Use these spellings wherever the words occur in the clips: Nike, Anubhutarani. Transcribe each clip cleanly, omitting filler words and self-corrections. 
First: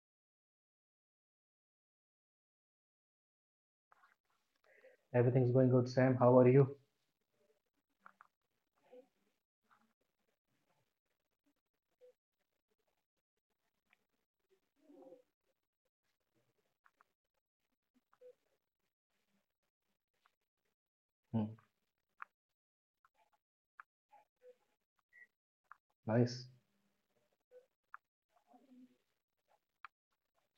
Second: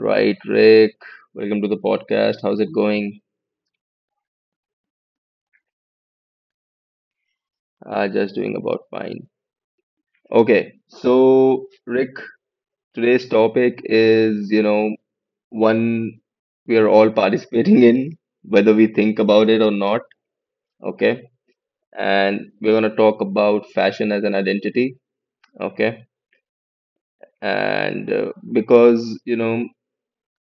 right, Rick. Welcome to the podcast. How's it going? Everything's going good, Sam. How are you? Just doing about fine. Okay, so Rick, today's topic is, one we are all participating in, whether we think about it or not. Okay, Hmm, and we're gonna talk about fashion as an identity. Okay, nice. and uh, because you know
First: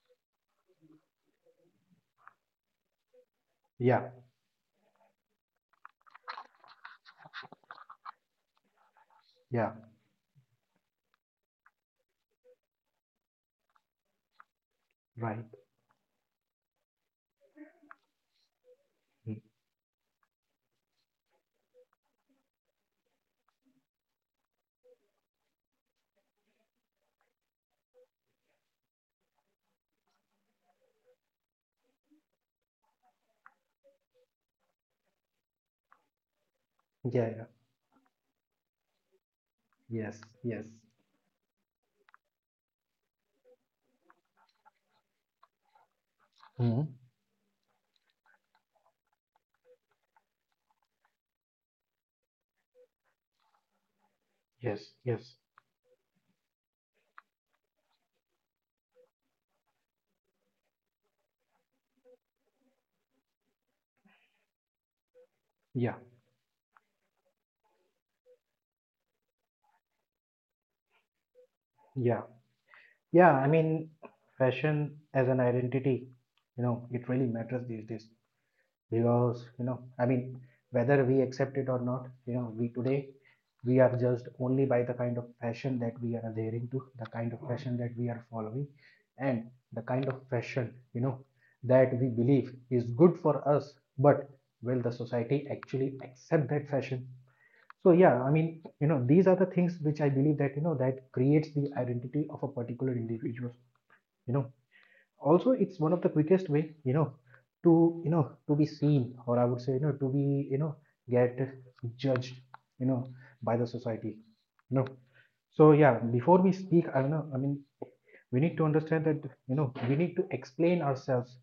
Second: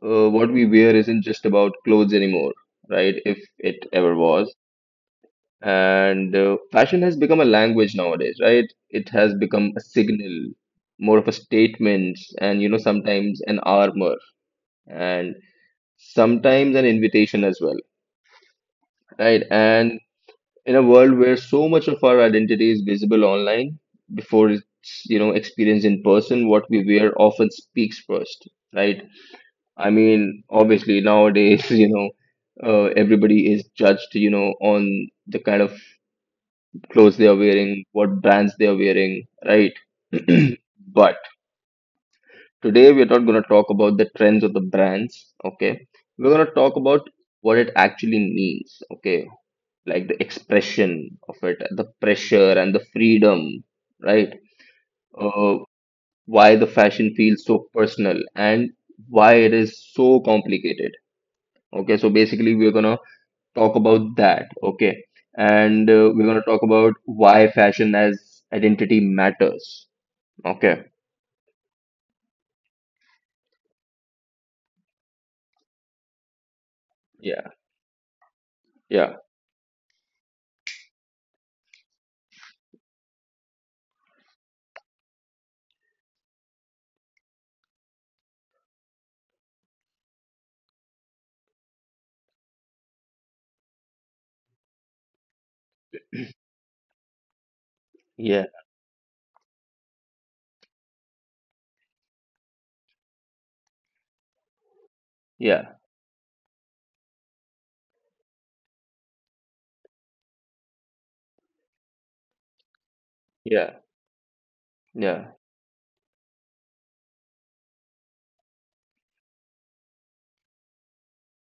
uh, what we wear isn't just about clothes anymore, right? If it Yeah, ever was. And fashion has become a language nowadays, right? It has yeah, become a signal, more of a statement, and you know, sometimes an armor, and right. sometimes an invitation as well, Hmm. right? And in a world where so much of our identity is visible online before it's, you know, experienced in person, what we wear often speaks first, right? I mean, obviously, nowadays, you know, everybody is judged, you know, on the kind of clothes they Yeah, are yeah. wearing, what brands they are wearing, right? Yes, yes. But today we're not going to talk about the trends of the brands, okay? We're going to talk Hmm. about what it actually means, okay? Like the expression of it, the pressure and the freedom, right? Yes, yes. Uh, why the fashion feels so personal and why it is so complicated, okay? So basically, we're going to talk about that, okay? And Yeah, uh, we're going to talk about why fashion as identity matters. Okay. yeah. Yeah, I mean, fashion as an identity, it really Yeah. matters these days. Yeah. Because I mean, whether we accept it or not, we today, we are judged only by the kind of fashion that we are adhering to, the kind of fashion that we are following, and the kind of fashion that we believe is good for us, but will the society actually accept that fashion? So yeah, I mean, Yeah. These are the things which I believe that that creates the identity of a particular individual. you know Also, Yeah. it's one of the quickest way, to to be seen, or I would say, to be, get judged, you know by the Yeah. society you know Yeah. so yeah, before we speak, I don't know, I mean, we need to understand that, we need to explain ourselves,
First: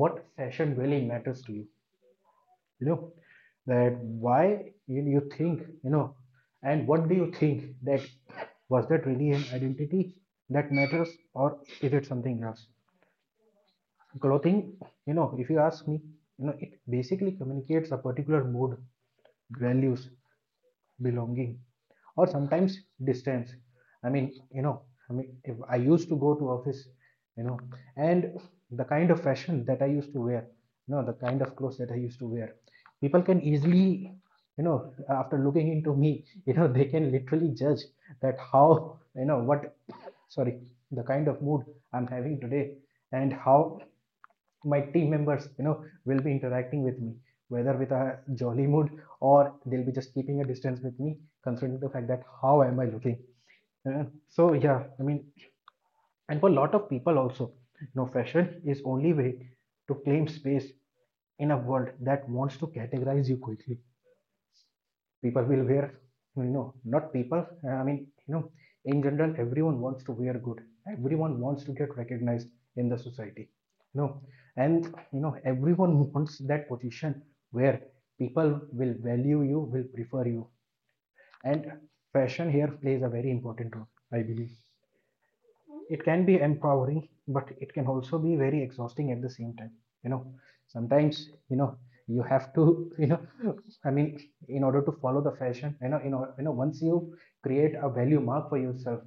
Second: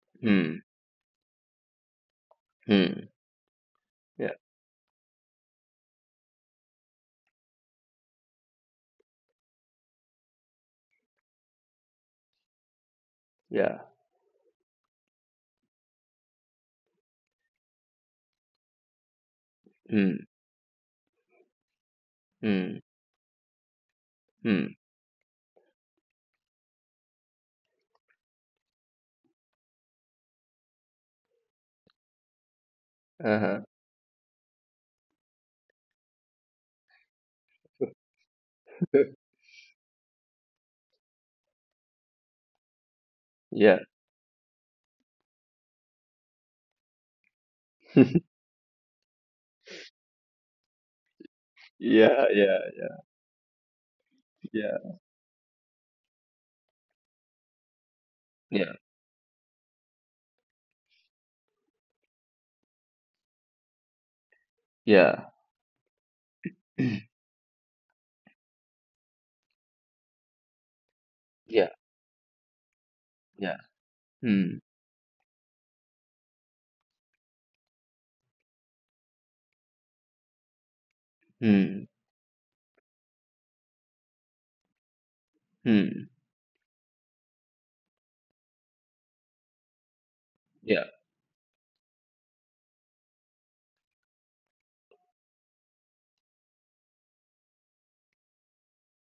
what Hmm. fashion really matters to you you Hmm. know That Yeah. why you think, and what do you think that, was that really an identity that matters, or is it something else? Yeah. Clothing, if you ask me, it basically communicates a particular mood, values, Hmm. belonging, or sometimes Hmm. distance. I mean, Hmm. If I used to go to office, you know and the kind of fashion that I used to wear, the kind of clothes that I used to wear, people can Uh-huh. easily, after looking into me, they can literally judge that how, what, sorry, the kind of mood I'm having today, and how Yeah. my team members, will be interacting with me, whether with a jolly mood, or they'll be just keeping a distance with me, considering the fact that Yeah. how Yeah. am I looking. Uh, so yeah, Yeah. I mean, and for a lot of people also, fashion Yeah. is only way to claim space in a world that wants to categorize you quickly. Yeah. People will wear, not people, I mean, you know in general, everyone wants to wear good, everyone wants to Yeah. get recognized in the society Yeah. you know Hmm. and everyone wants that position where people will value you, will prefer you, and Hmm. fashion here plays a very important role, I believe. It Hmm. can be empowering, but it can also be very exhausting at the same time you know Yeah. Sometimes, you have to, I mean, in order to follow the fashion, once you create a value mark for yourself,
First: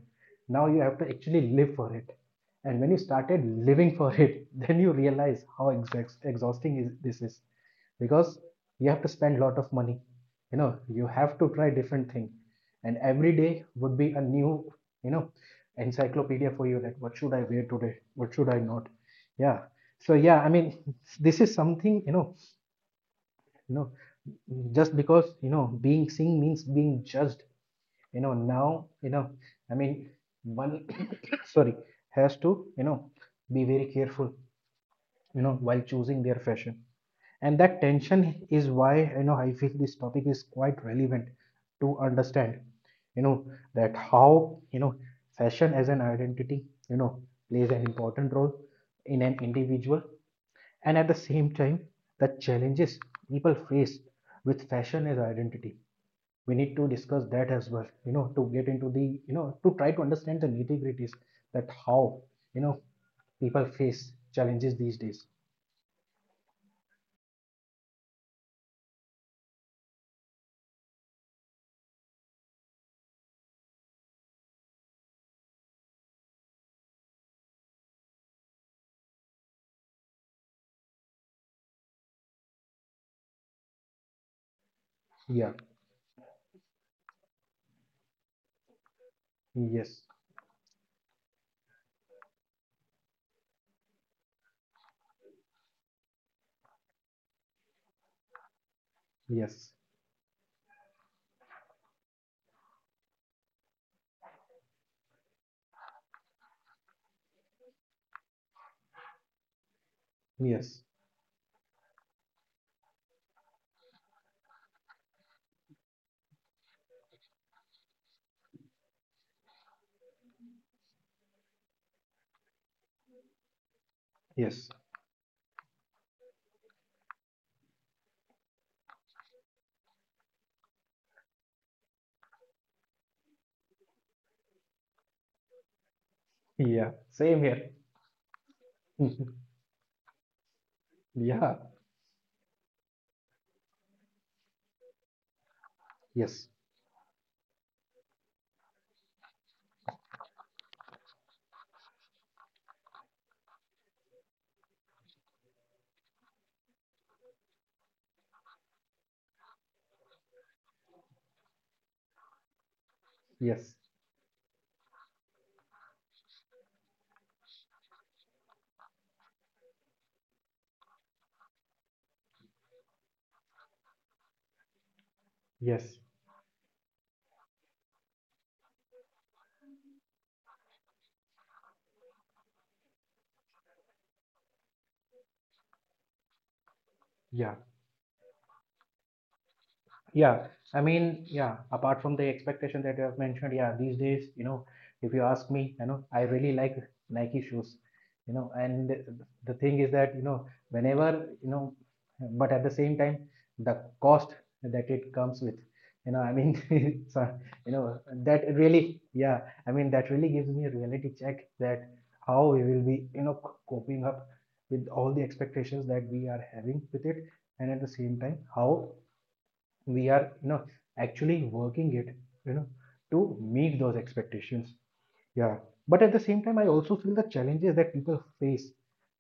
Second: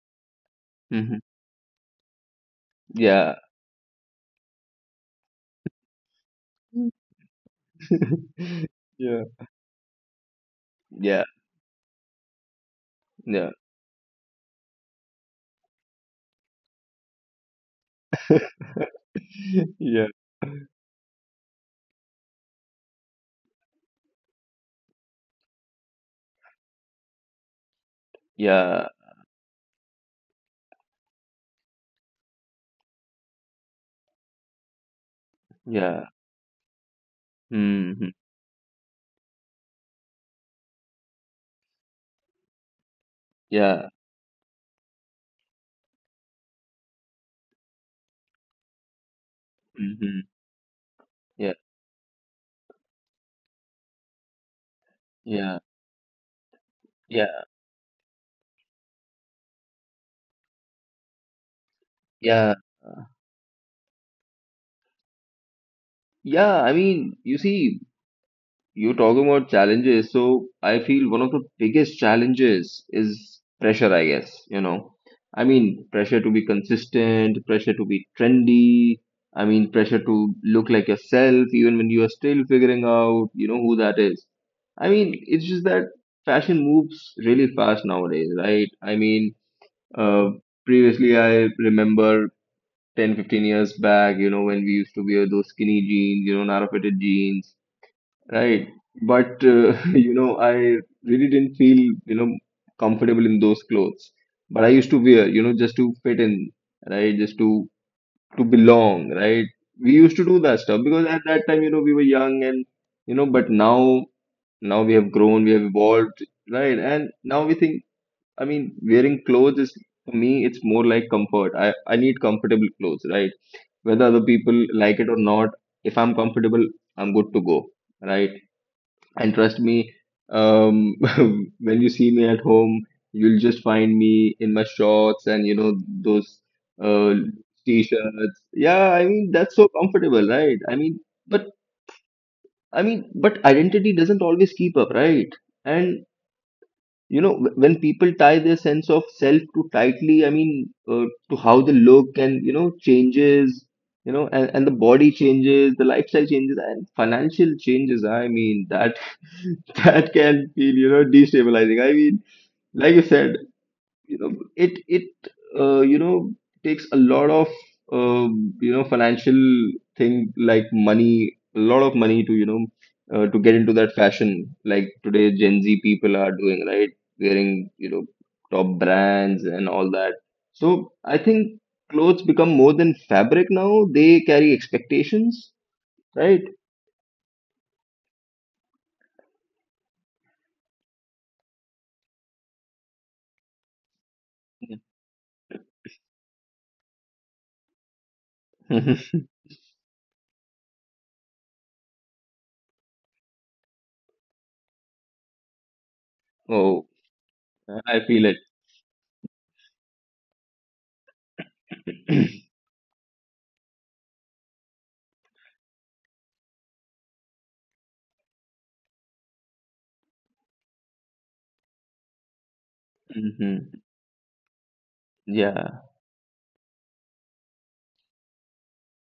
now you have to Mm-hmm. actually live for it. And when you Yeah. started living for it, then you realize how exhausting is, this is, because you have to Yeah. spend a lot of money, you Yeah. have to try different thing, and every Yeah. day would be a new, you know encyclopedia for you, that what should I wear today, what should I not? Yeah, Yeah. so yeah, I mean, this is something, you know just because being seen means being judged, now, Yeah. I mean, one, sorry, has to, be very careful, while Yeah. choosing their fashion. And that Mm-hmm. tension is why, I feel this topic is quite relevant to understand, you know Yeah. that how, fashion as an identity, you know plays an important role in an individual. Mm-hmm. And at the same Yeah. time, the challenges people face with fashion as Yeah. identity, we need to discuss Yeah. that as well, to get into the, to try to understand the nitty gritties, that how, Yeah. you know people face challenges these days. Yeah. I mean, you see. You're talking about challenges. So I feel one of the biggest challenges is pressure, I guess, you know. I mean, pressure to be consistent, pressure to be trendy. I mean, pressure to look like yourself, even when you are still figuring out, who that is. I mean, it's Yeah. just that fashion moves really fast nowadays, right? I mean, Yes. uh, previously I remember 10, 15 years back, you know, when we used to wear those skinny jeans, you know, narrow fitted jeans. Right. But Yes. You know, I really didn't feel, you know, comfortable in those clothes. But I used to wear, you know, just to fit in, right? Just to belong, right? We used to do that Yes. stuff because at that time, you know, we were young and you know, but now now we have grown, we have evolved, right? And now we think, I mean, wearing clothes is for me, it's more like comfort. I need comfortable clothes, right? Whether other people Yes. like it or not, if I'm comfortable, I'm good to go, right? And trust me, um when you see me at home, you'll just find me in my shorts and you know those Yeah. uh Same here. t-shirts, yeah, I mean that's so comfortable, right? I mean but Yeah. I mean but identity doesn't always keep up, right? And Yes. you know when people tie their sense of self too tightly, I mean, to how they look and you know changes, you know and the body changes, the lifestyle changes and financial changes, I mean that that can feel you know destabilizing, I mean like you said, Yes. you know it you know takes a lot of you know financial thing like money, a lot of money to you know to get into that fashion like today gen z Yes. people are doing, right? Wearing you know top brands and all that, so I think clothes become more than fabric now, they carry expectations, right? Yeah. Yeah, I mean, yeah, apart from the expectation that you have mentioned, yeah, these days, if you ask me, I really like Nike shoes, and the thing is that, but at the same time, the cost that it comes with, I Oh, mean, so, I feel it. that really, yeah, I mean, that really gives me a reality check that how we will be, coping up with all the expectations that we are having with it, and at the same time, how we are, actually working it, you know to meet Hmm. those expectations. Yeah. Yeah. But at the same time, I also feel the challenges that people face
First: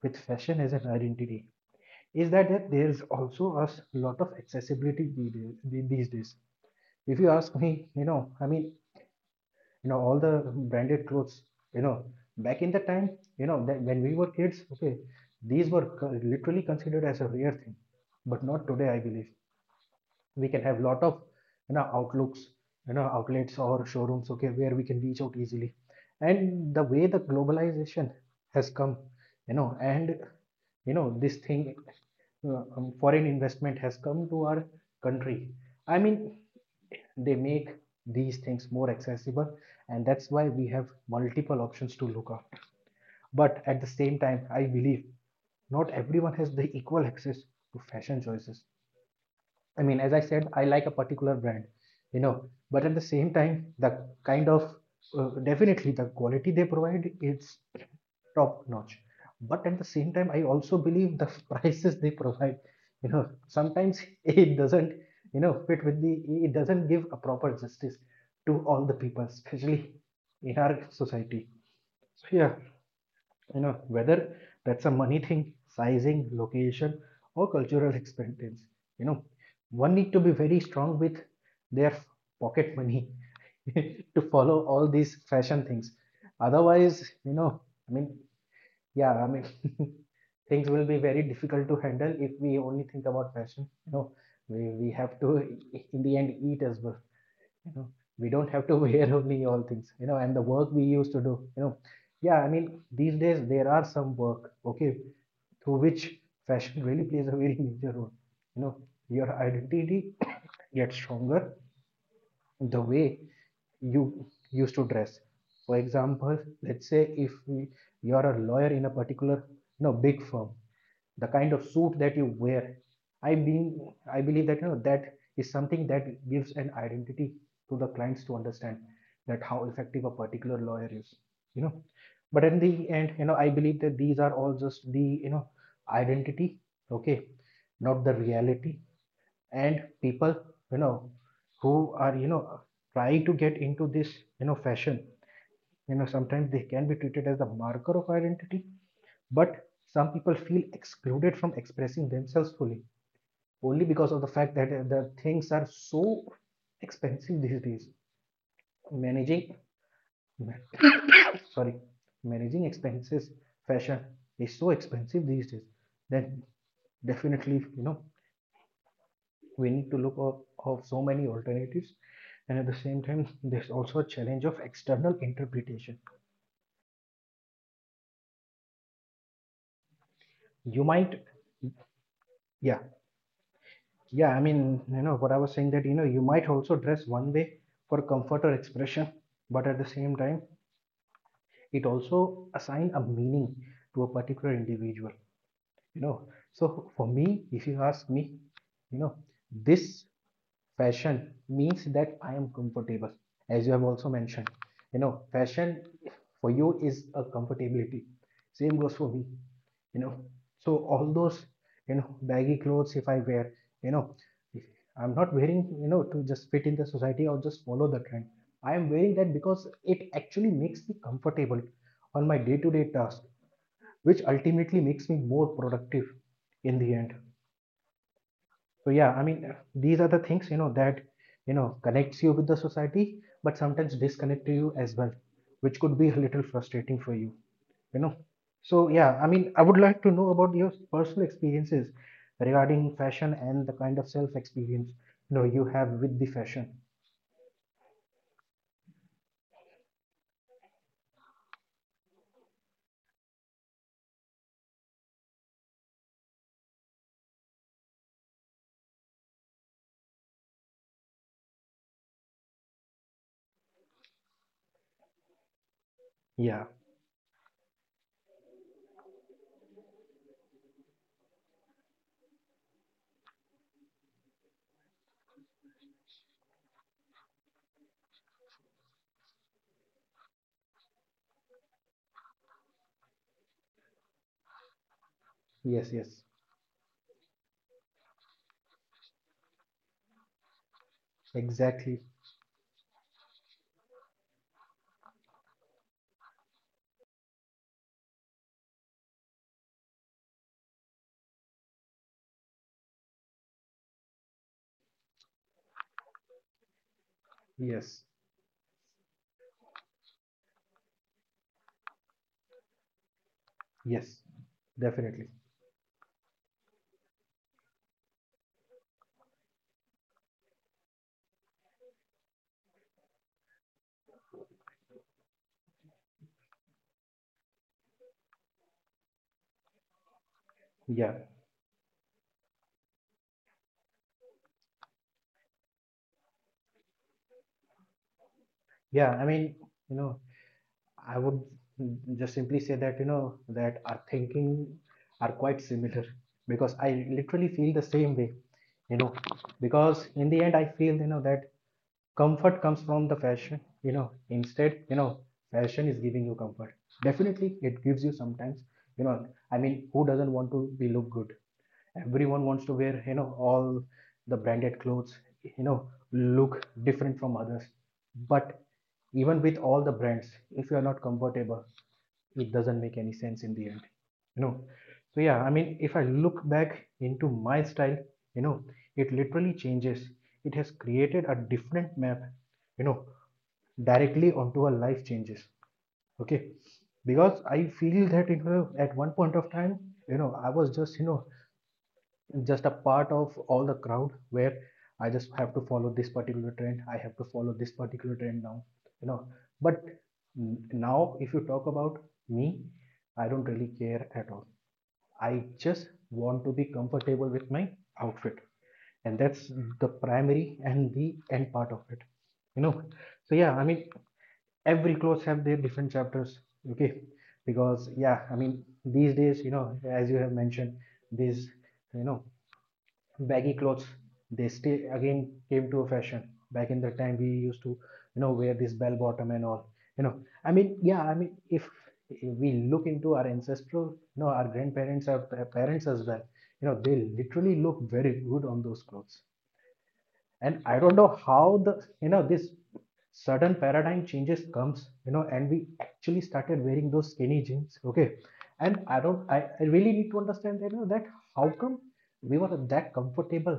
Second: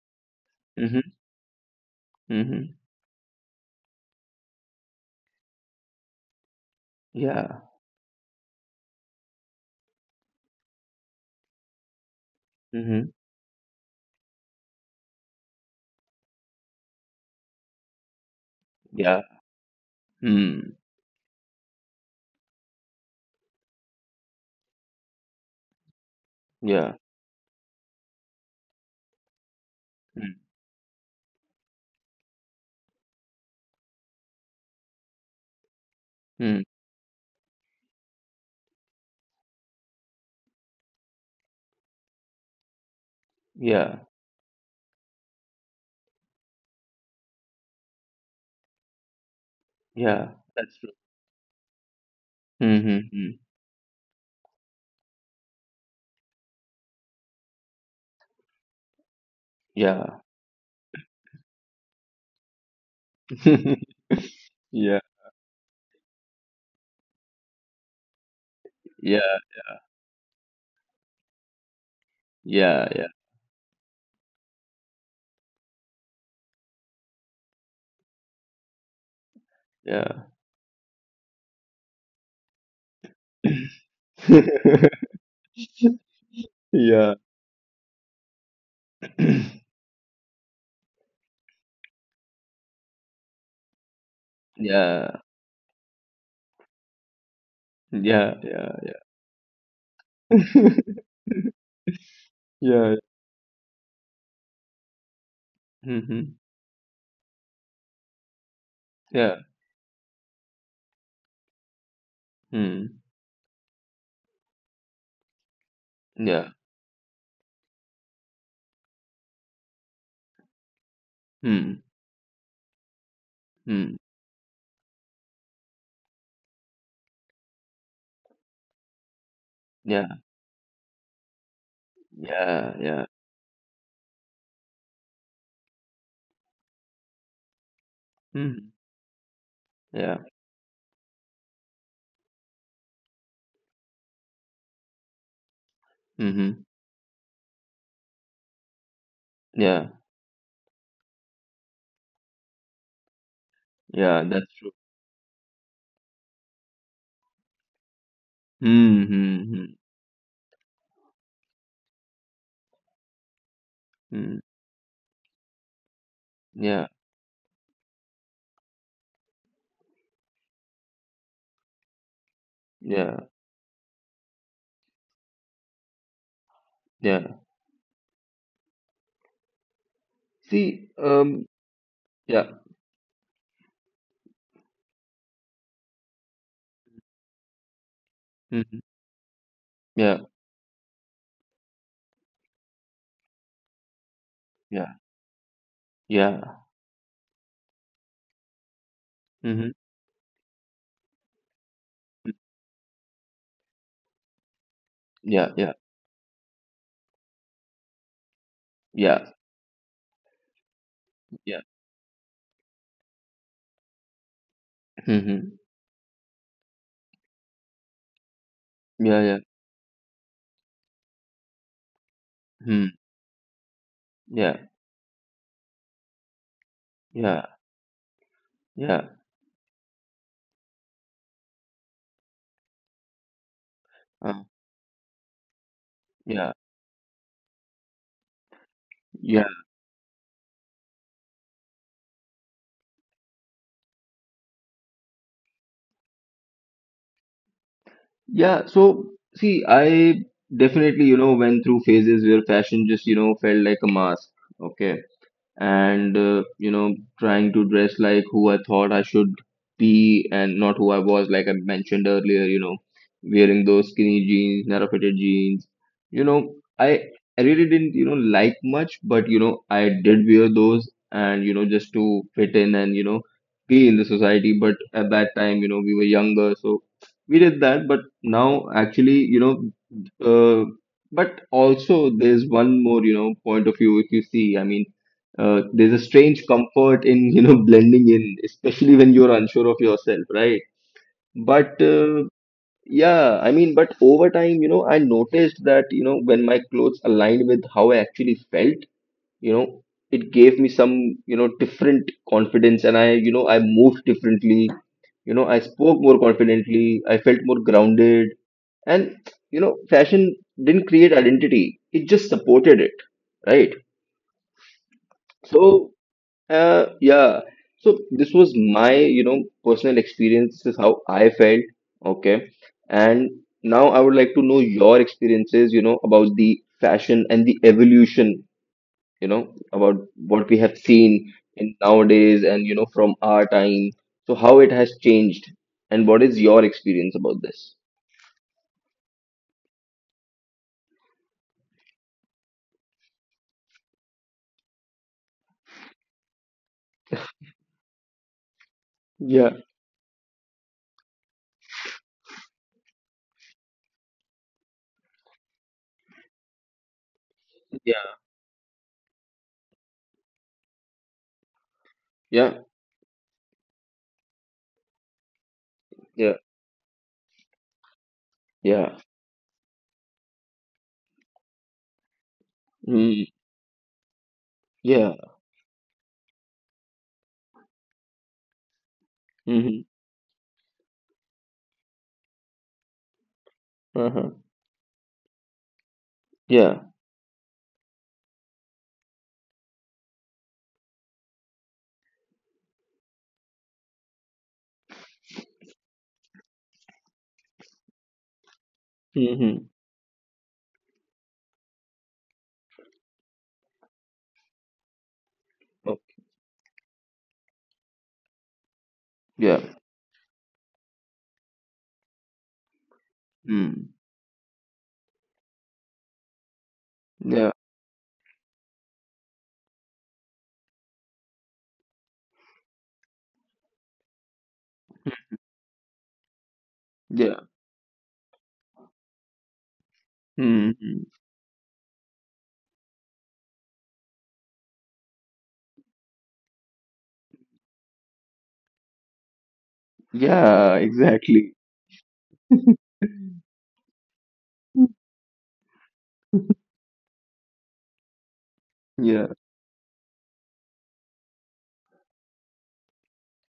with fashion as an Hmm. identity is that Hmm. there's also a lot of accessibility these days, if you ask Yeah. me, I mean, all the branded clothes, you know back in the time, Hmm. That when we were kids, okay, these were literally considered as a rare thing, but not today, I Yeah. believe. We can Mm, have lot of, outlooks, outlets or showrooms, okay, where we can reach out easily, and the yeah. way the globalization has come, and Mm, this thing, foreign investment has come to our country, I mean, mm, they make these things more accessible, and that's why we have multiple options to look up. But at the yeah. same time, I believe not everyone has the equal access to fashion choices. I mean, as I Yeah. said, I That's like a true. particular brand, but at the Mm-hmm. same time, the kind of, definitely the quality they provide it's top notch. But at the same Yeah. time, I also believe the prices they provide, sometimes it doesn't, Yeah. Fit with the, it doesn't give a proper justice to all the people, Yeah. especially in our society. So yeah, Yeah. Yeah. Whether that's a money thing, sizing, location, or cultural experience, you know one need to Yeah. be very strong with their pocket money, to follow all these fashion things, otherwise, Yeah. I mean, yeah, I mean, things will be very difficult to handle if we only think about fashion, we have Yeah. to, in the end, eat as well you know we Yeah. don't have to Yeah. wear only all things, and the work we used to do. Yeah, I mean, Yeah. these days there are some work, okay, through which Mm-hmm. fashion really plays a very major role, you know your Yeah. identity gets stronger, the Mm. way you used to dress, for example, Yeah. let's say if you're a lawyer in a particular, big firm, the kind of Mm. suit that you wear, i being Mm. I believe that, that is something that gives an identity to the clients to understand that how effective a Yeah. particular lawyer is you know but in the Yeah. Yeah. end, I believe that these are all just the, identity, okay, not the Mm. reality. And Yeah. people, you know who are, trying to get into this, fashion, sometimes they Mm-hmm. can be treated as the marker of identity, but Yeah. some people feel excluded from expressing themselves fully only because of Yeah. the That's fact that, true. The things are so expensive these days. Mm-hmm. Managing, Mm-hmm. sorry, managing expenses, fashion Mm. is so expensive these days that Yeah. definitely, we need to look up of so many alternatives. And at the same time, Yeah. there's also a challenge of external interpretation. Yeah. You See, might, yeah. yeah. Yeah, I mean, what I was saying that, you might also dress one way for comfort or Mm-hmm. expression, but at the same Yeah. time, it also assign a meaning to a particular Yeah. individual. Yeah. So for me, if you ask me, you know, Mhm. this fashion means that I Mm. am comfortable, as you have also mentioned, you know, Yeah, yeah, fashion for you is a comfortability. Same goes for me, yeah, you know. So all those, yeah. you know, baggy clothes if I wear, you know, I'm not wearing, Mhm. you know, to just fit in the society or just follow the trend. I am wearing Yeah, that yeah. because it actually makes me comfortable on my day-to-day Hmm. task, which Yeah, ultimately makes me more productive in the end. yeah, So yeah, yeah. I mean, these are the things, you know, that, you know, connects you with the society but sometimes Uh, disconnect you as well, which could be a little yeah, frustrating for you, you know. So yeah, I mean, yeah, I would like to know about your personal experiences regarding fashion and the kind of self experience, you know, you have with the fashion. yeah. So, see, I definitely, you know, went through phases where fashion just, you know, felt like a mask. Okay. And you know trying to dress like who I thought I should be and not who I was, like I mentioned earlier, you know, wearing those skinny jeans, narrow fitted jeans, you know. Yeah, I I really didn't you know like much, but you know I did wear those, and you know just to fit in and you know be in the society, but at that time you know we were younger, so we did that but now actually, you know, uh, but also there's one more you know point of view if you see, I mean, yes, there's a yes, strange comfort in you know blending in, especially when you're unsure of yourself, right? But exactly. Yeah I mean but over time you know I noticed that you know when my clothes aligned with how I actually felt, you know, it gave me some you know different confidence, and I you know I moved differently, you know I spoke more confidently, I felt more Yes, grounded, and you know fashion didn't create identity, it just supported it, right? yes, definitely. So yeah. So this was my, you know, personal experience. This is how I felt. Okay. And now I would like to know your experiences, you know, about the fashion and the evolution, you know, about what we have Yeah, seen in nowadays and, you know, from our time. So how it has changed and what is your experience about this? yeah, I mean, you know, I would just simply say that, you know, that our thinking are quite similar, because I literally feel the same way, you know, Yeah, because in the end I feel, you know, that comfort comes from the fashion, you know. Instead, you know, fashion is giving you comfort. Definitely, it gives yeah. you sometimes, you know. I mean, who doesn't want to be look good? Everyone wants Yeah. to wear, you know, all the branded clothes, you know, Yeah. look different from others. But Yeah. even with all the brands, if you are not comfortable, it doesn't make any Mm, sense in the end, you know. yeah. So yeah, I mean, if I look back into my style, you know, it literally Mm-hmm. changes. It has created a different map, you know, directly Uh-huh. onto our life changes. Okay, Yeah. because I feel that, you know, at one point of time, you know, I was just, you know, just a part of all the crowd where I just have to follow this particular trend. I have to follow this particular trend now, you know. Mm-hmm. But now, if you talk about me, I don't really care at all. I just want to be comfortable with my outfit, and that's Yeah. mm. the primary and the end part of it, you know. So yeah, I mean, Mm. every clothes have their different chapters, okay? Yeah. Because yeah, I mean, these days, you know, as you have mentioned, these, you know, baggy clothes, they still again came to a fashion. Back in the time we Yeah. used to, you know, wear this bell bottom and all, you know. I mean, yeah, Hmm. I mean, if we look into our ancestral, you know, our grandparents, our parents as well, you know, they literally look very good on those clothes. And I Yeah, don't know how exactly. the, you know, this sudden paradigm changes comes, Mm. you know, and we actually started wearing those skinny jeans, okay. And I don't Yeah. I really need to understand, you know, that how come we were that comfortable,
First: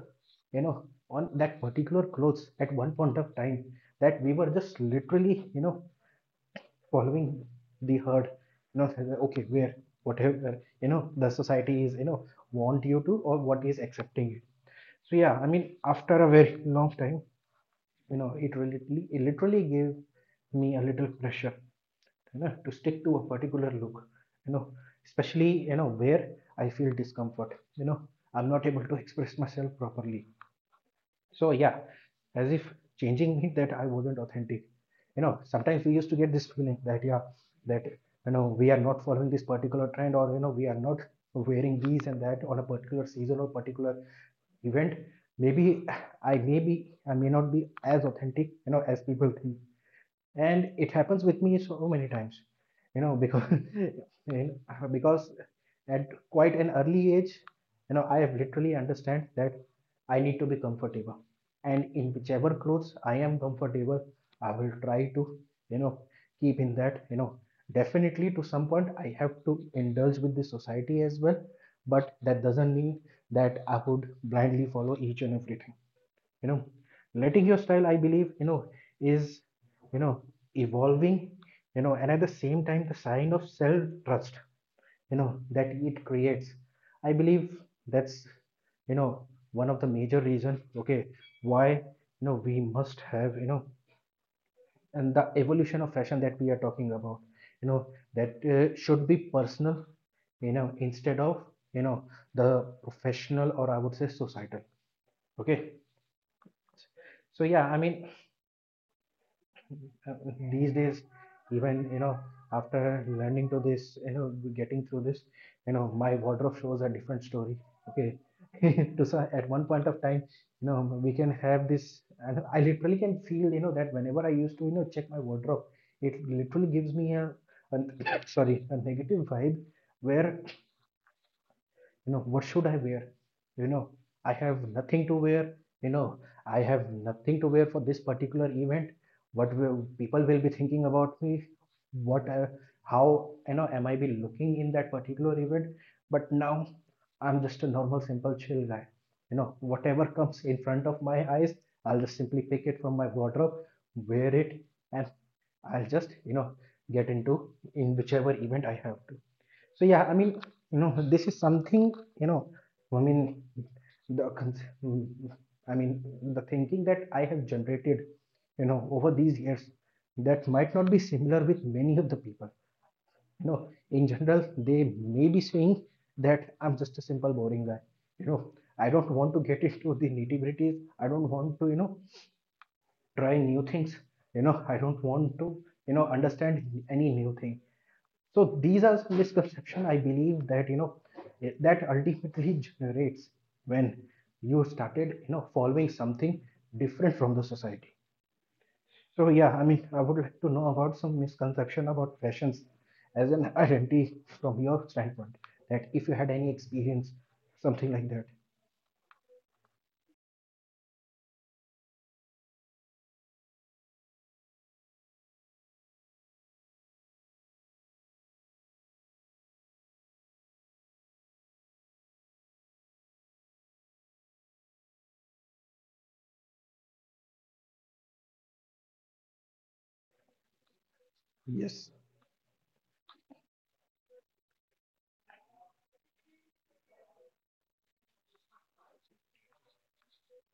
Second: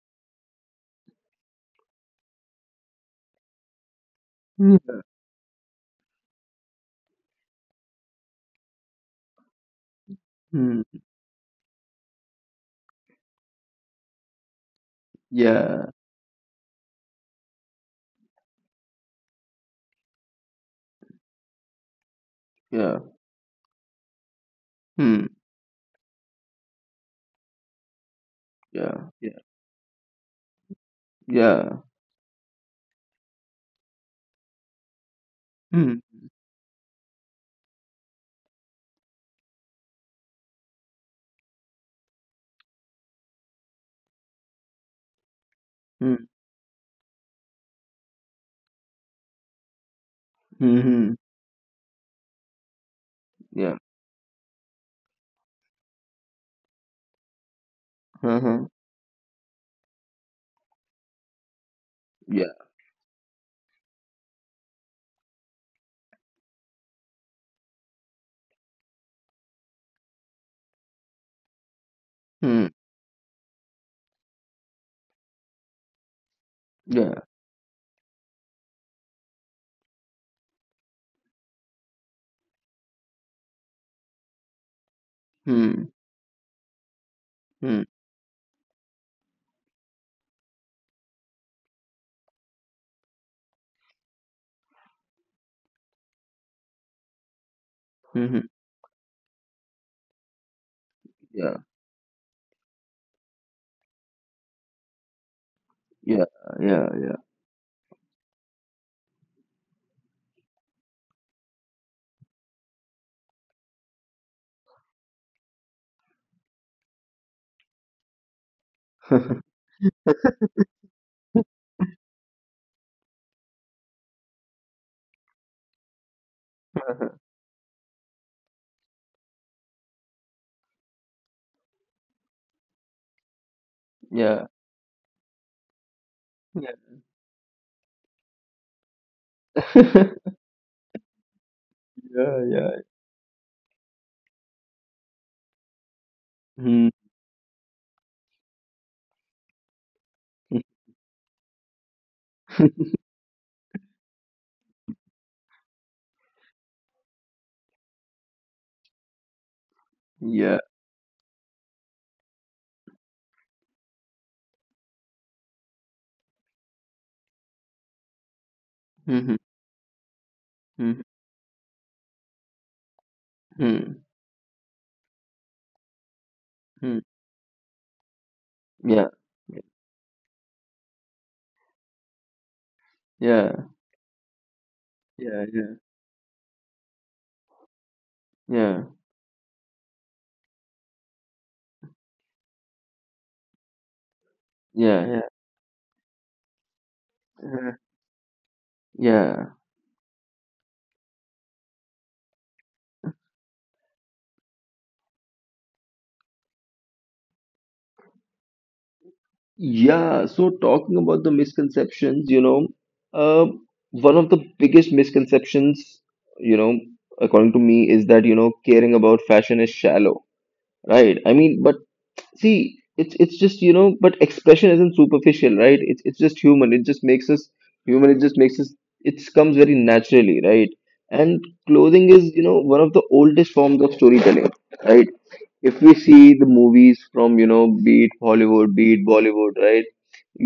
you know, on that particular clothes at one point of time, that we were just Hmm. literally, you know, following the herd, you know, okay, where whatever, Mm. you know, the society is, you know, want you to or what is accepting it. So yeah, I mean, Yeah. after a very long time, you know, it literally, it literally gave me a little pressure, you know, to Yeah. stick to a particular look, you know, Hmm. especially, you know, where I feel discomfort, you know, I'm not able to Yeah. express Yeah. myself properly. So yeah, Yeah. as if changing me, that I wasn't authentic, you know, sometimes we Hmm. used to get this feeling that yeah, that, you know, we are not following this particular trend, or, you know, we are not wearing these and that on a particular season or particular event. Maybe Hmm. I may be, I may not be as authentic, you know, as people think, and it Mm-hmm. happens with me so many times, you know, because Yeah. and, because at quite an early age, you know, I have Uh-huh. literally understand that I need to be comfortable, and in whichever Yeah. clothes I am comfortable, I will try to, you know, keep in that, you know. Definitely to some point I have to indulge with the society as well, but that Hmm. doesn't mean that I would blindly follow each and everything, you know. Yeah. Letting your style, I believe, you know, is, you know, evolving, you know, and at the same time the sign of self trust, you know, that Hmm. it creates, I believe, Hmm. that's, you know, one of the major reason, okay, why, you know, we must have, you know, and the evolution of fashion that we are talking about, you know, that Hmm. Should be personal, you know, instead of, Yeah. you know, the professional, or I would say societal, okay. Yeah. Yeah. Yeah. So yeah, I mean, uh, these days, even, you know, after learning to this, you know, getting through this, you know, my wardrobe shows a different story, okay. To so at one point of time, you know, we can have this, and I literally can feel, you know, that whenever I used to, you know, check my wardrobe, it literally gives me an sorry, a negative vibe, where, you know, what should I wear, you know, I Yeah. have nothing to wear, you know, I Yeah. have nothing to wear for this particular event. What will people will be thinking about me? What Yeah. Yeah. how, you know, am I be looking in that particular event? But now Hmm. I'm just a normal simple chill guy, you know, whatever comes in front of my eyes, I'll just simply pick it from my wardrobe, wear it, and I'll just, you know, get into in whichever event I have to. So yeah, I mean, Yeah. you know, this is something, you know, I mean, the mm, I mean, the thinking that I have generated, you know, over these Hmm. years, that might not Hmm. be Hmm. similar with many of the people. You know, Hmm. in general, they may be saying that I'm just a simple boring guy. You know, I don't Yeah. want to get into the nitty-gritties. I don't want to, you know, try new Yeah. things. You know, I don't want to, Yeah. you know, understand any new thing. So these Yeah. are misconception, I believe, that, you know, that ultimately generates when you started, Yeah. Yeah. you know, following something different from the Yeah. society. So yeah, Yeah. I mean, I would like to know about some misconception about fashions as an identity from your standpoint, that if you had any experience, something like that. Yeah, so talking about the misconceptions, you know, uh, one of the biggest misconceptions, you know, according to me, is that, you know, caring about fashion is shallow, right? I mean, but see, it's just, you know, but expression isn't superficial, right? It's just human. It just makes us human. It just makes us, it comes very naturally, right? And Yes. clothing is, you know, one of the oldest forms of storytelling, right? If we see the movies from you know be it Hollywood be it Bollywood, right?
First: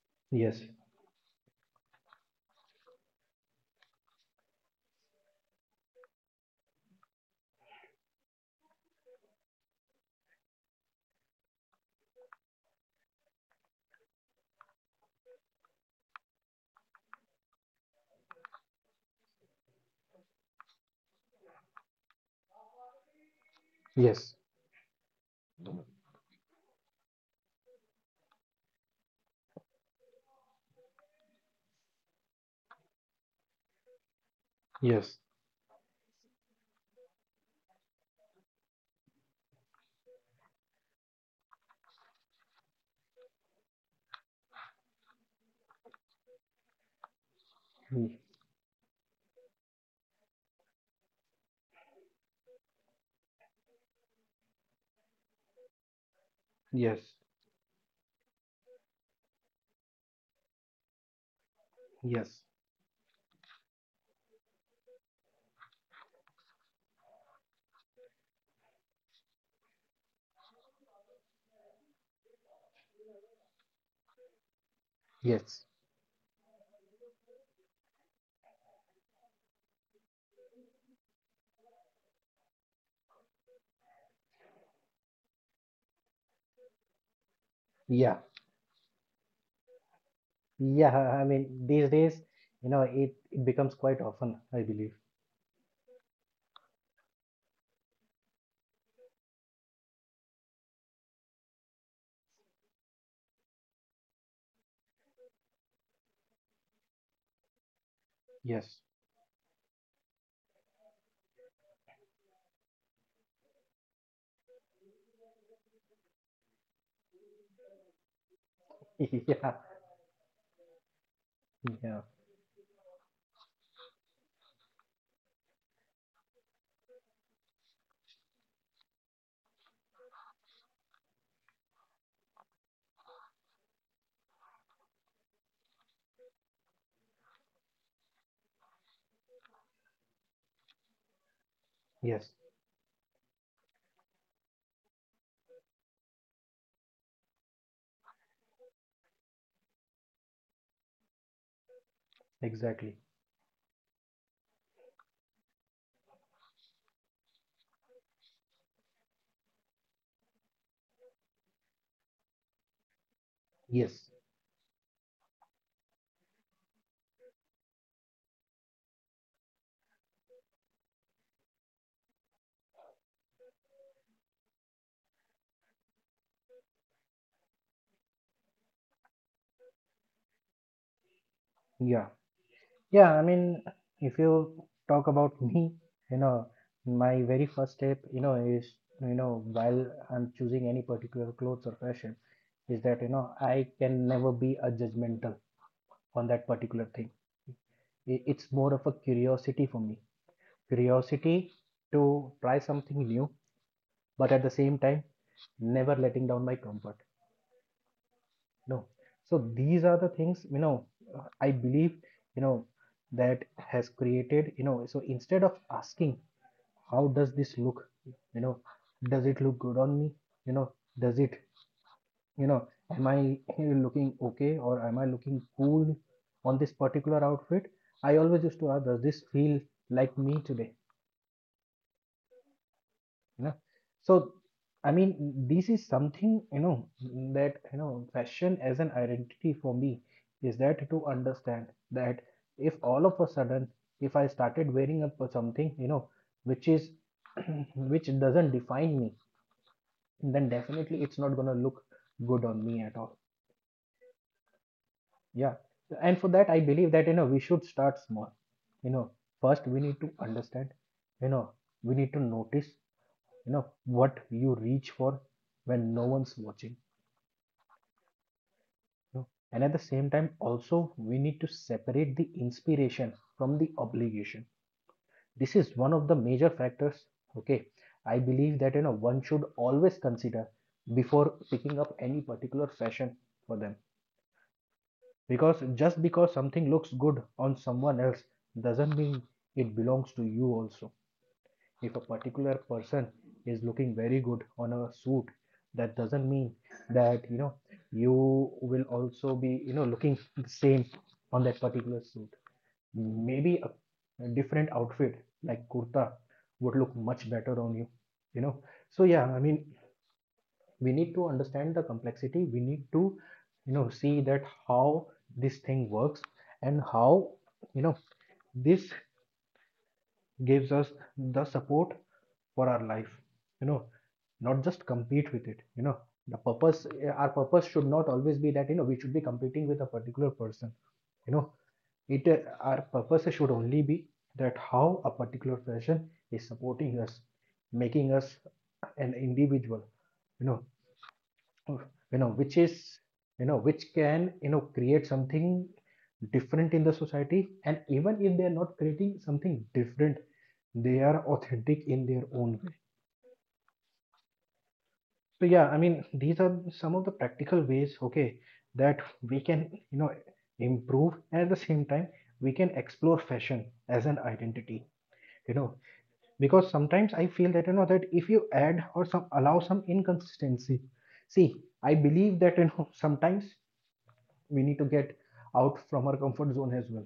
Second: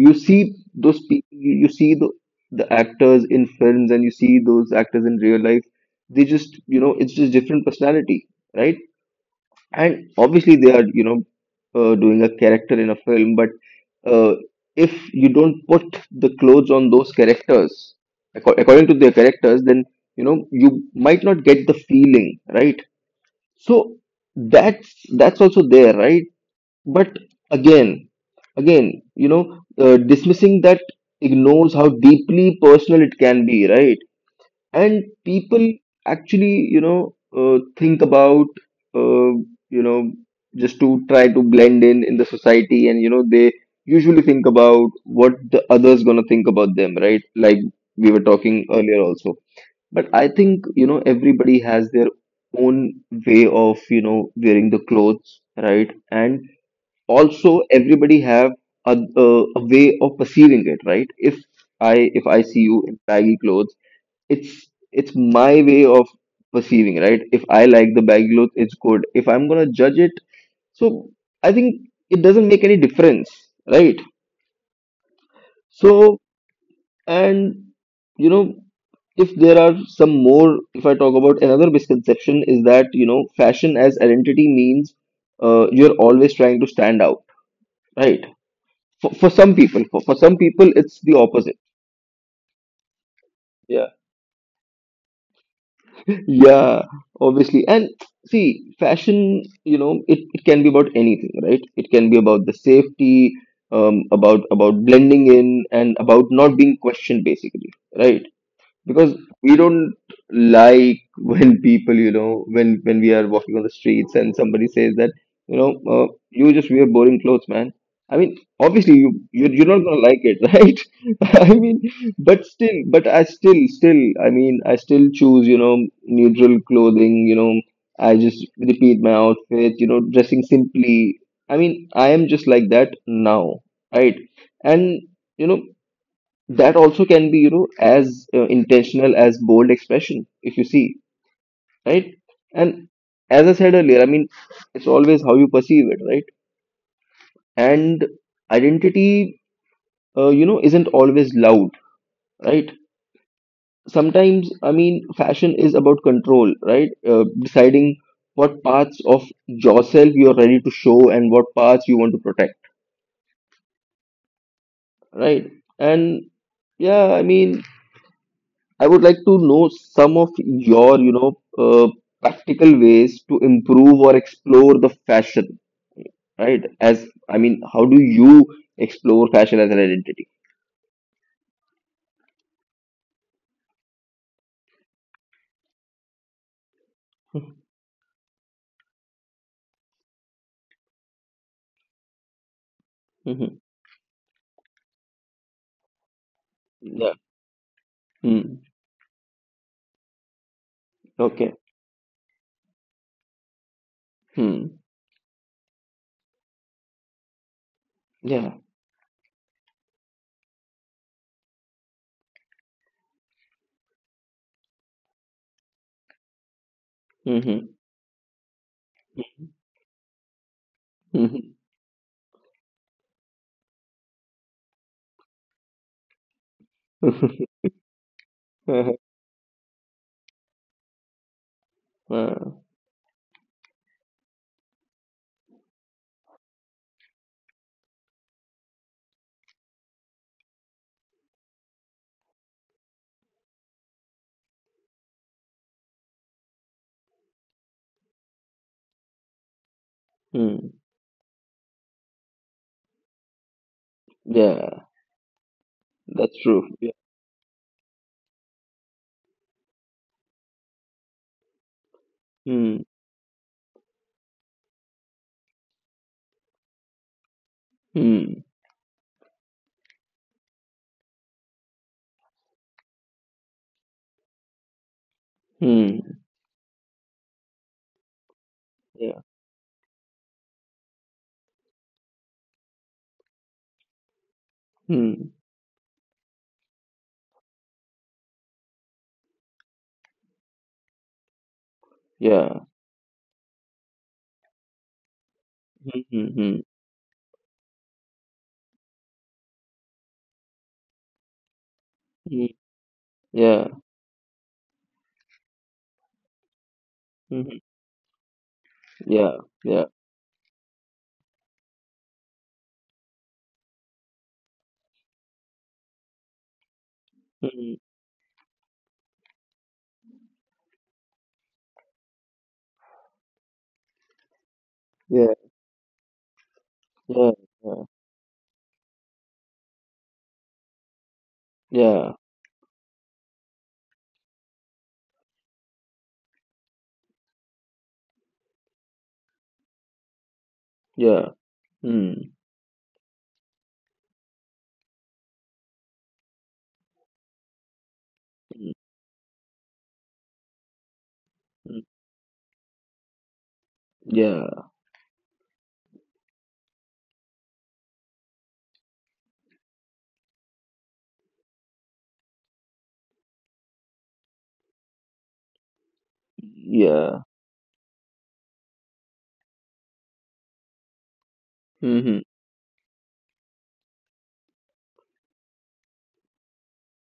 You see Yes. those people, you see the actors in films and you see those actors in real life, they just you know it's just different personality, right? And obviously they are you know doing a character in a film, but uh, if you don't put the clothes on those characters according to their characters, then you know you might not get the feeling, right? So Yes. That's also there, right? But again, again, you know, dismissing that ignores how deeply personal it can be, right? And Yes. people actually, you know, think about, uh, you know, just to try to blend in the society, and you know, they usually think about what the others gonna think about them, right? Like Mm. we were talking earlier also, but I think, you know, everybody has their own way of, you know, wearing the clothes, right? And Yes. also everybody have a, a, a way of perceiving it, right? If I if Yes. I see you in baggy clothes, it's it's my way of perceiving, right? If I like the baggy clothes, it's good. If I'm gonna judge it, so I think it doesn't make any difference, right? Yes. So And you know, if there are some more, if I talk about another misconception, is that you know, fashion as identity means you're always trying to stand out, Yeah. right? For some people, for some people, Yeah, it's the I mean, opposite. these days, you know, it becomes Yeah, quite often, I believe. yeah, obviously. And see, fashion, you know, it can be about anything, right? It can be about the safety, about blending in, and about not being questioned, basically, right? Yes. Because we don't like when people you know when we are walking on the streets and somebody says that you know you just wear boring clothes, man, I mean obviously Yeah. You're not gonna like it right I mean Yeah. but still but I still still I mean I still choose you know neutral clothing, you know I just repeat my outfit, you know dressing simply, I mean I am just like that now, right? And you know that also can be you know as intentional as bold expression if you see, right? Yes. And as I said earlier I mean it's always how you perceive it, right? And identity you know isn't always loud, right? Exactly. Sometimes I mean fashion is about control, right? Deciding what parts of yourself you are ready to show and what parts you want to protect, Yes. right? And yeah I mean I would like to know some of your, you know, uh, practical ways to improve or explore the fashion, right? As I mean, how do you explore fashion as an identity? Yeah. Yeah. I mean, if you talk about me, you know, my very first step, you know, is, you know, while I'm choosing any particular clothes or fashion, is that, you know, Mm-hmm. I can never be a judgmental on that particular thing. Yeah. It's Mm. more of a curiosity for me. Curiosity Okay. to try something new, but at the same Hmm. time, never letting down my comfort. Yeah. No. So these are the things, you know, I believe, you know, that has created, you know, so instead of asking, how does this Mm-hmm. look? You know, does it look good on me? You know, does it, you know, am I looking okay, or am I looking cool on this particular Mm-hmm. outfit? I always used to ask, does this feel like me today? Uh, You know, so I mean, this is something, you know, that, you know, fashion as an identity for me is that to understand that if all of a sudden, if I started wearing up for something, you know, which is which doesn't define me, then mm. definitely it's not going to look good on me at all. Yeah. Yeah. And for That's that I true. Yeah. believe that, you know, we should start small, you know. First we need to understand, you know, we need to notice, Mm. you know, what you reach for when no one's watching, Mm. you know. And at the same time also we need to separate the inspiration from the obligation. This is one of the Mm. major factors, okay, I believe, that, you know, Yeah. one should always consider before picking up any particular fashion for them, Mm. because just because something looks good on someone else doesn't mean it belongs to you also. If a particular Yeah. person is looking very good on a suit, that doesn't mean Mm-hmm. that, you know, you will also be, you know, looking the same on that particular suit. Yeah. Mm-hmm. Maybe Yeah. a different outfit like kurta would look much better Hmm. on you, you know. So yeah, Yeah. I mean, we need to understand the complexity, we need to, you know, see that how this thing works, and how, Mm. you know, this gives us the support for our life, you know, not just compete Yeah. with it, you know. The purpose, Hmm. our Yeah. purpose Yeah. should not always be that, you know, we should be competing with a particular person, you know, Yeah. it our purpose should only be that how a particular person is supporting us, making us an individual, you know, Yeah. you know, Mm. which is, you know, which can, you know, create something different in the society, and even if they are not creating something different, they are Mm. authentic in their own way. Yeah. So yeah, I mean, these are some of the practical ways, okay, that we can, you know, improve, and at the same time we can explore fashion as an identity, you know, because sometimes Yeah. I feel that, you know, that if you add or some allow some inconsistency, see, I Mm-hmm. believe that, you know, sometimes we need to get out from our comfort zone as well,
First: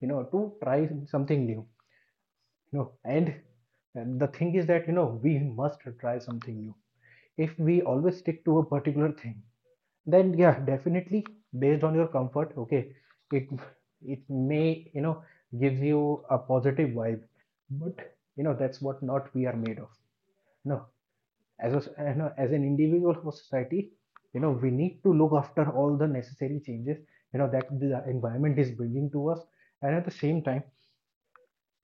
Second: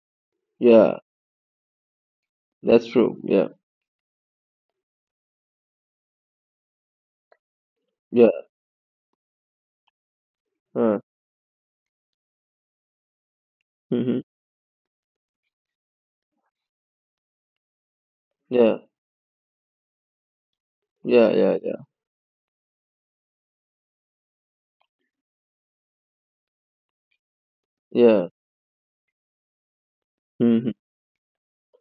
you know, to try Yeah. something new, you That's know, true. Yeah. and the thing is that, you know, we must try something new. If we always stick Yeah. to a particular thing, then yeah, Uh, definitely based on your comfort, okay, it it mm-hmm. may, you know, gives you a positive vibe, but you know Yeah. that's what not we are made of. No. Yeah. Yeah. As a, Yeah. you know, as an individual for society, you know, we need to look after all the necessary changes, you know, that the Yeah. environment is bringing to us. And at the same time, Mm-hmm.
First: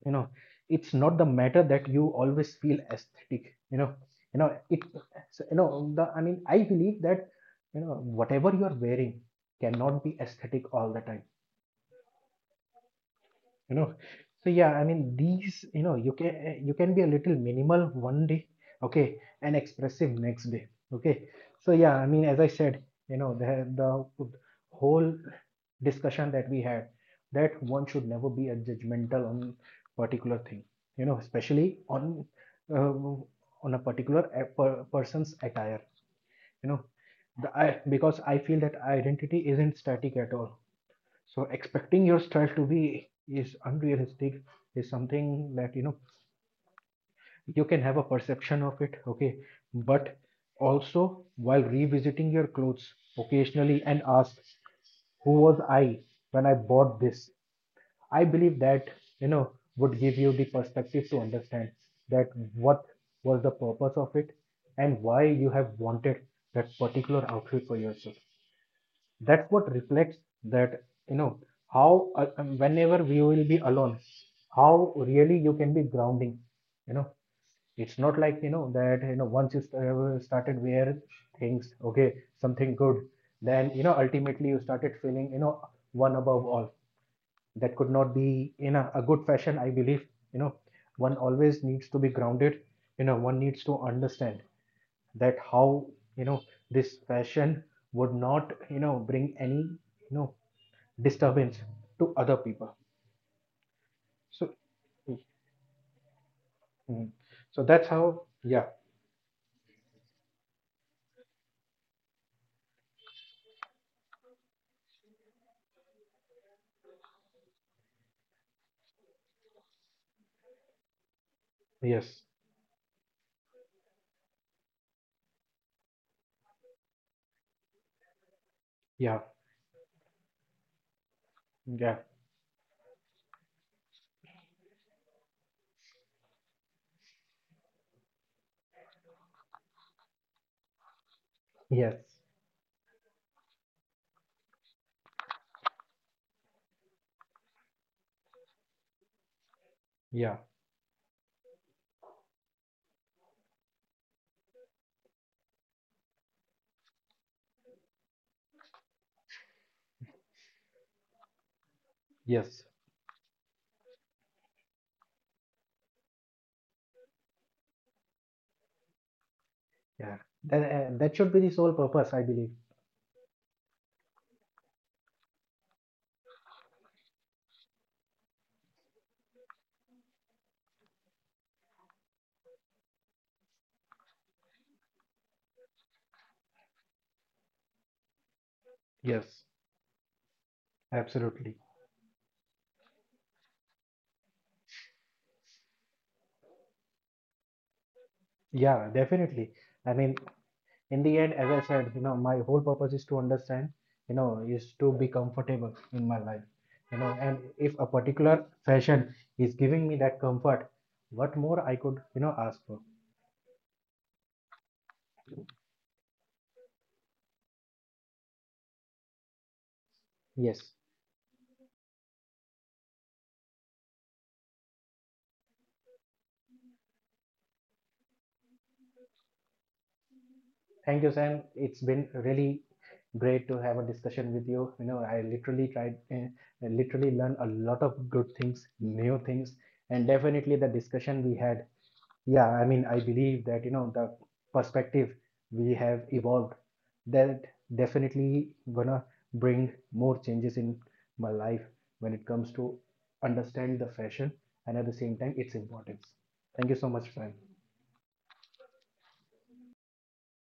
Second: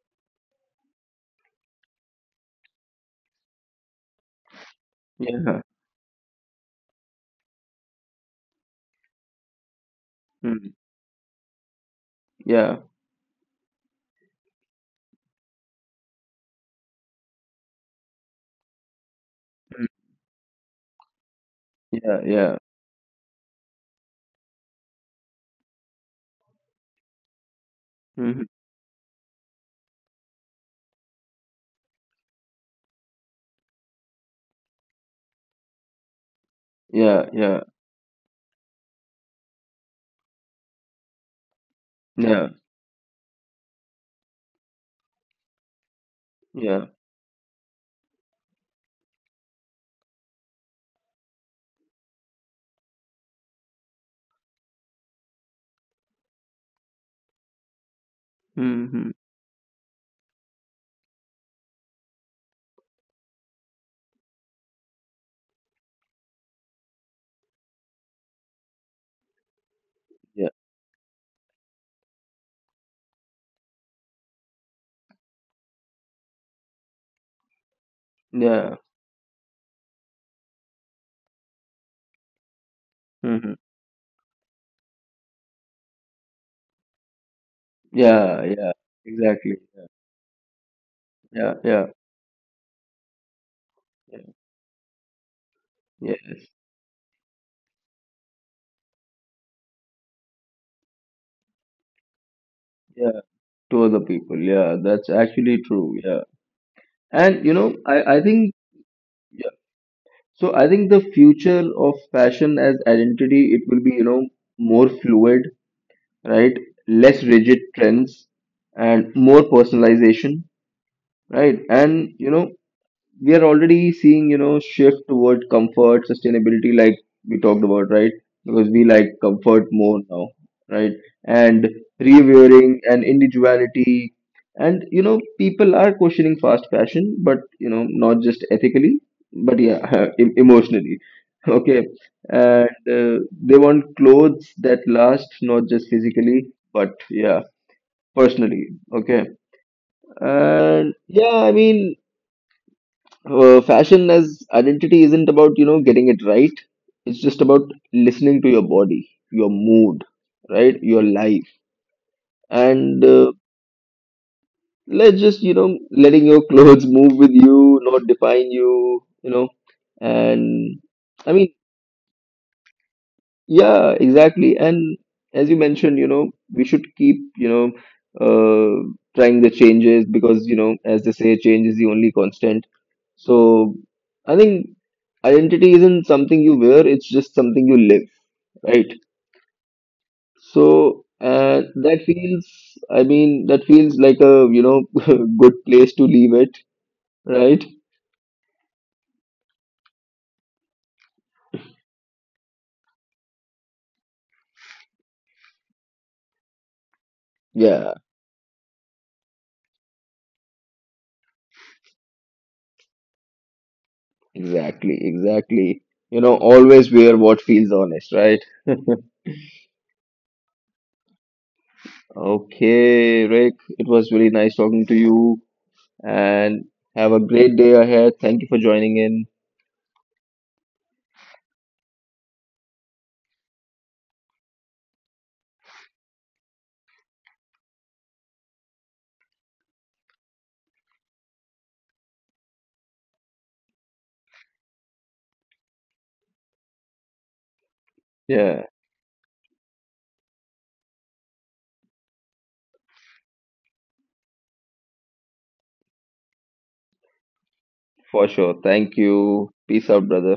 you know, it's not the matter that you always feel aesthetic, you know, you know it. So, you Yeah. know, the I mean I believe that, you know, whatever you are wearing cannot be aesthetic Mm. all the time, Yeah. you know. So yeah, I mean, these, you know, you can you can be a little minimal one day, okay, and Mm. expressive next day, okay. So yeah, I Yeah. mean, as I Yeah. said, you know, the whole discussion that we had, that one should never Mm-hmm. be a judgmental on particular thing, you know, especially uh, on a particular person's attire, you know. Yeah. Yeah. Because I feel that identity isn't static at all, so expecting your style Yeah. to be is unrealistic, is something that, you know, Yeah. you can have a perception of it, okay. But also while revisiting your clothes occasionally and ask, who was I when I bought this? I believe that, Mm-hmm. you know, would give you the perspective to understand that what was the purpose of it, and why you have wanted that particular outfit for yourself. That's what reflects Yeah. that, you know, how whenever we will be alone, how really you can be grounding, you know. It's not like, you know, Yeah. that, you know, once you started where things, okay, something good, Mm-hmm. then, you know, ultimately you started feeling, you know, one above all, that could not Yeah. be in Yeah. A good fashion, Exactly. I believe, you know. One Yeah. always needs Yeah. to be grounded, you know, one needs to Yeah. understand that how, Yeah. you know, this fashion would not, you know, bring any, you know, disturbance to other people. Yeah. To other people. So Yeah. That's actually true. Yeah. mm, And you so know, that's how, I think. yeah. So I think the future of fashion as identity, it will be, you know, more fluid, right? Less rigid trends and more personalization, right? And, Yes. you know, we are already seeing you know shift toward comfort sustainability like we talked about, right? Because we like Yeah. comfort more now, right? And Yeah. revering and individuality, and you know people are questioning fast fashion, but you know not just ethically but yeah emotionally, okay? Yes. And uh, they want clothes that last, not just physically but yeah personally, okay? Yeah. And yeah I mean fashion as identity isn't about you know getting it right, it's just about listening to your body, your mood, right, your life. Yes. And let's just you know letting your clothes move with you not define you, you know. Yeah, that, And that should I be the mean sole purpose, I believe. yeah exactly, and as you mentioned you know we should keep you know uh, trying the changes because you know as they say change is the only constant. So I think identity isn't something you wear, it's just something you live, right? Yes, So absolutely. That feels, I mean, that feels like a, you know, good place to leave it, right? Yeah, definitely. I mean, in the end, as I said, you know, my whole purpose is to understand, you know, is to be comfortable in my life, you know, and if a Yeah, particular fashion is giving me that comfort, what more I could, you know, ask for? exactly, exactly. You know, always wear what feels honest, right? Yes, Okay, Rick, it was really nice talking to you and have a great day ahead. Thank you for joining in. thank you, Sam. It's been really great to have a discussion with you, you know, I literally tried literally learned a lot of good things, new things, and definitely the discussion we had. Yeah, I mean, I believe that, you know, the perspective we have evolved, that definitely Yeah, gonna bring more changes in my life when it comes to understand the fashion and at the same time its importance. Thank you so much, Prem. for sure. Thank you. Peace out, brother.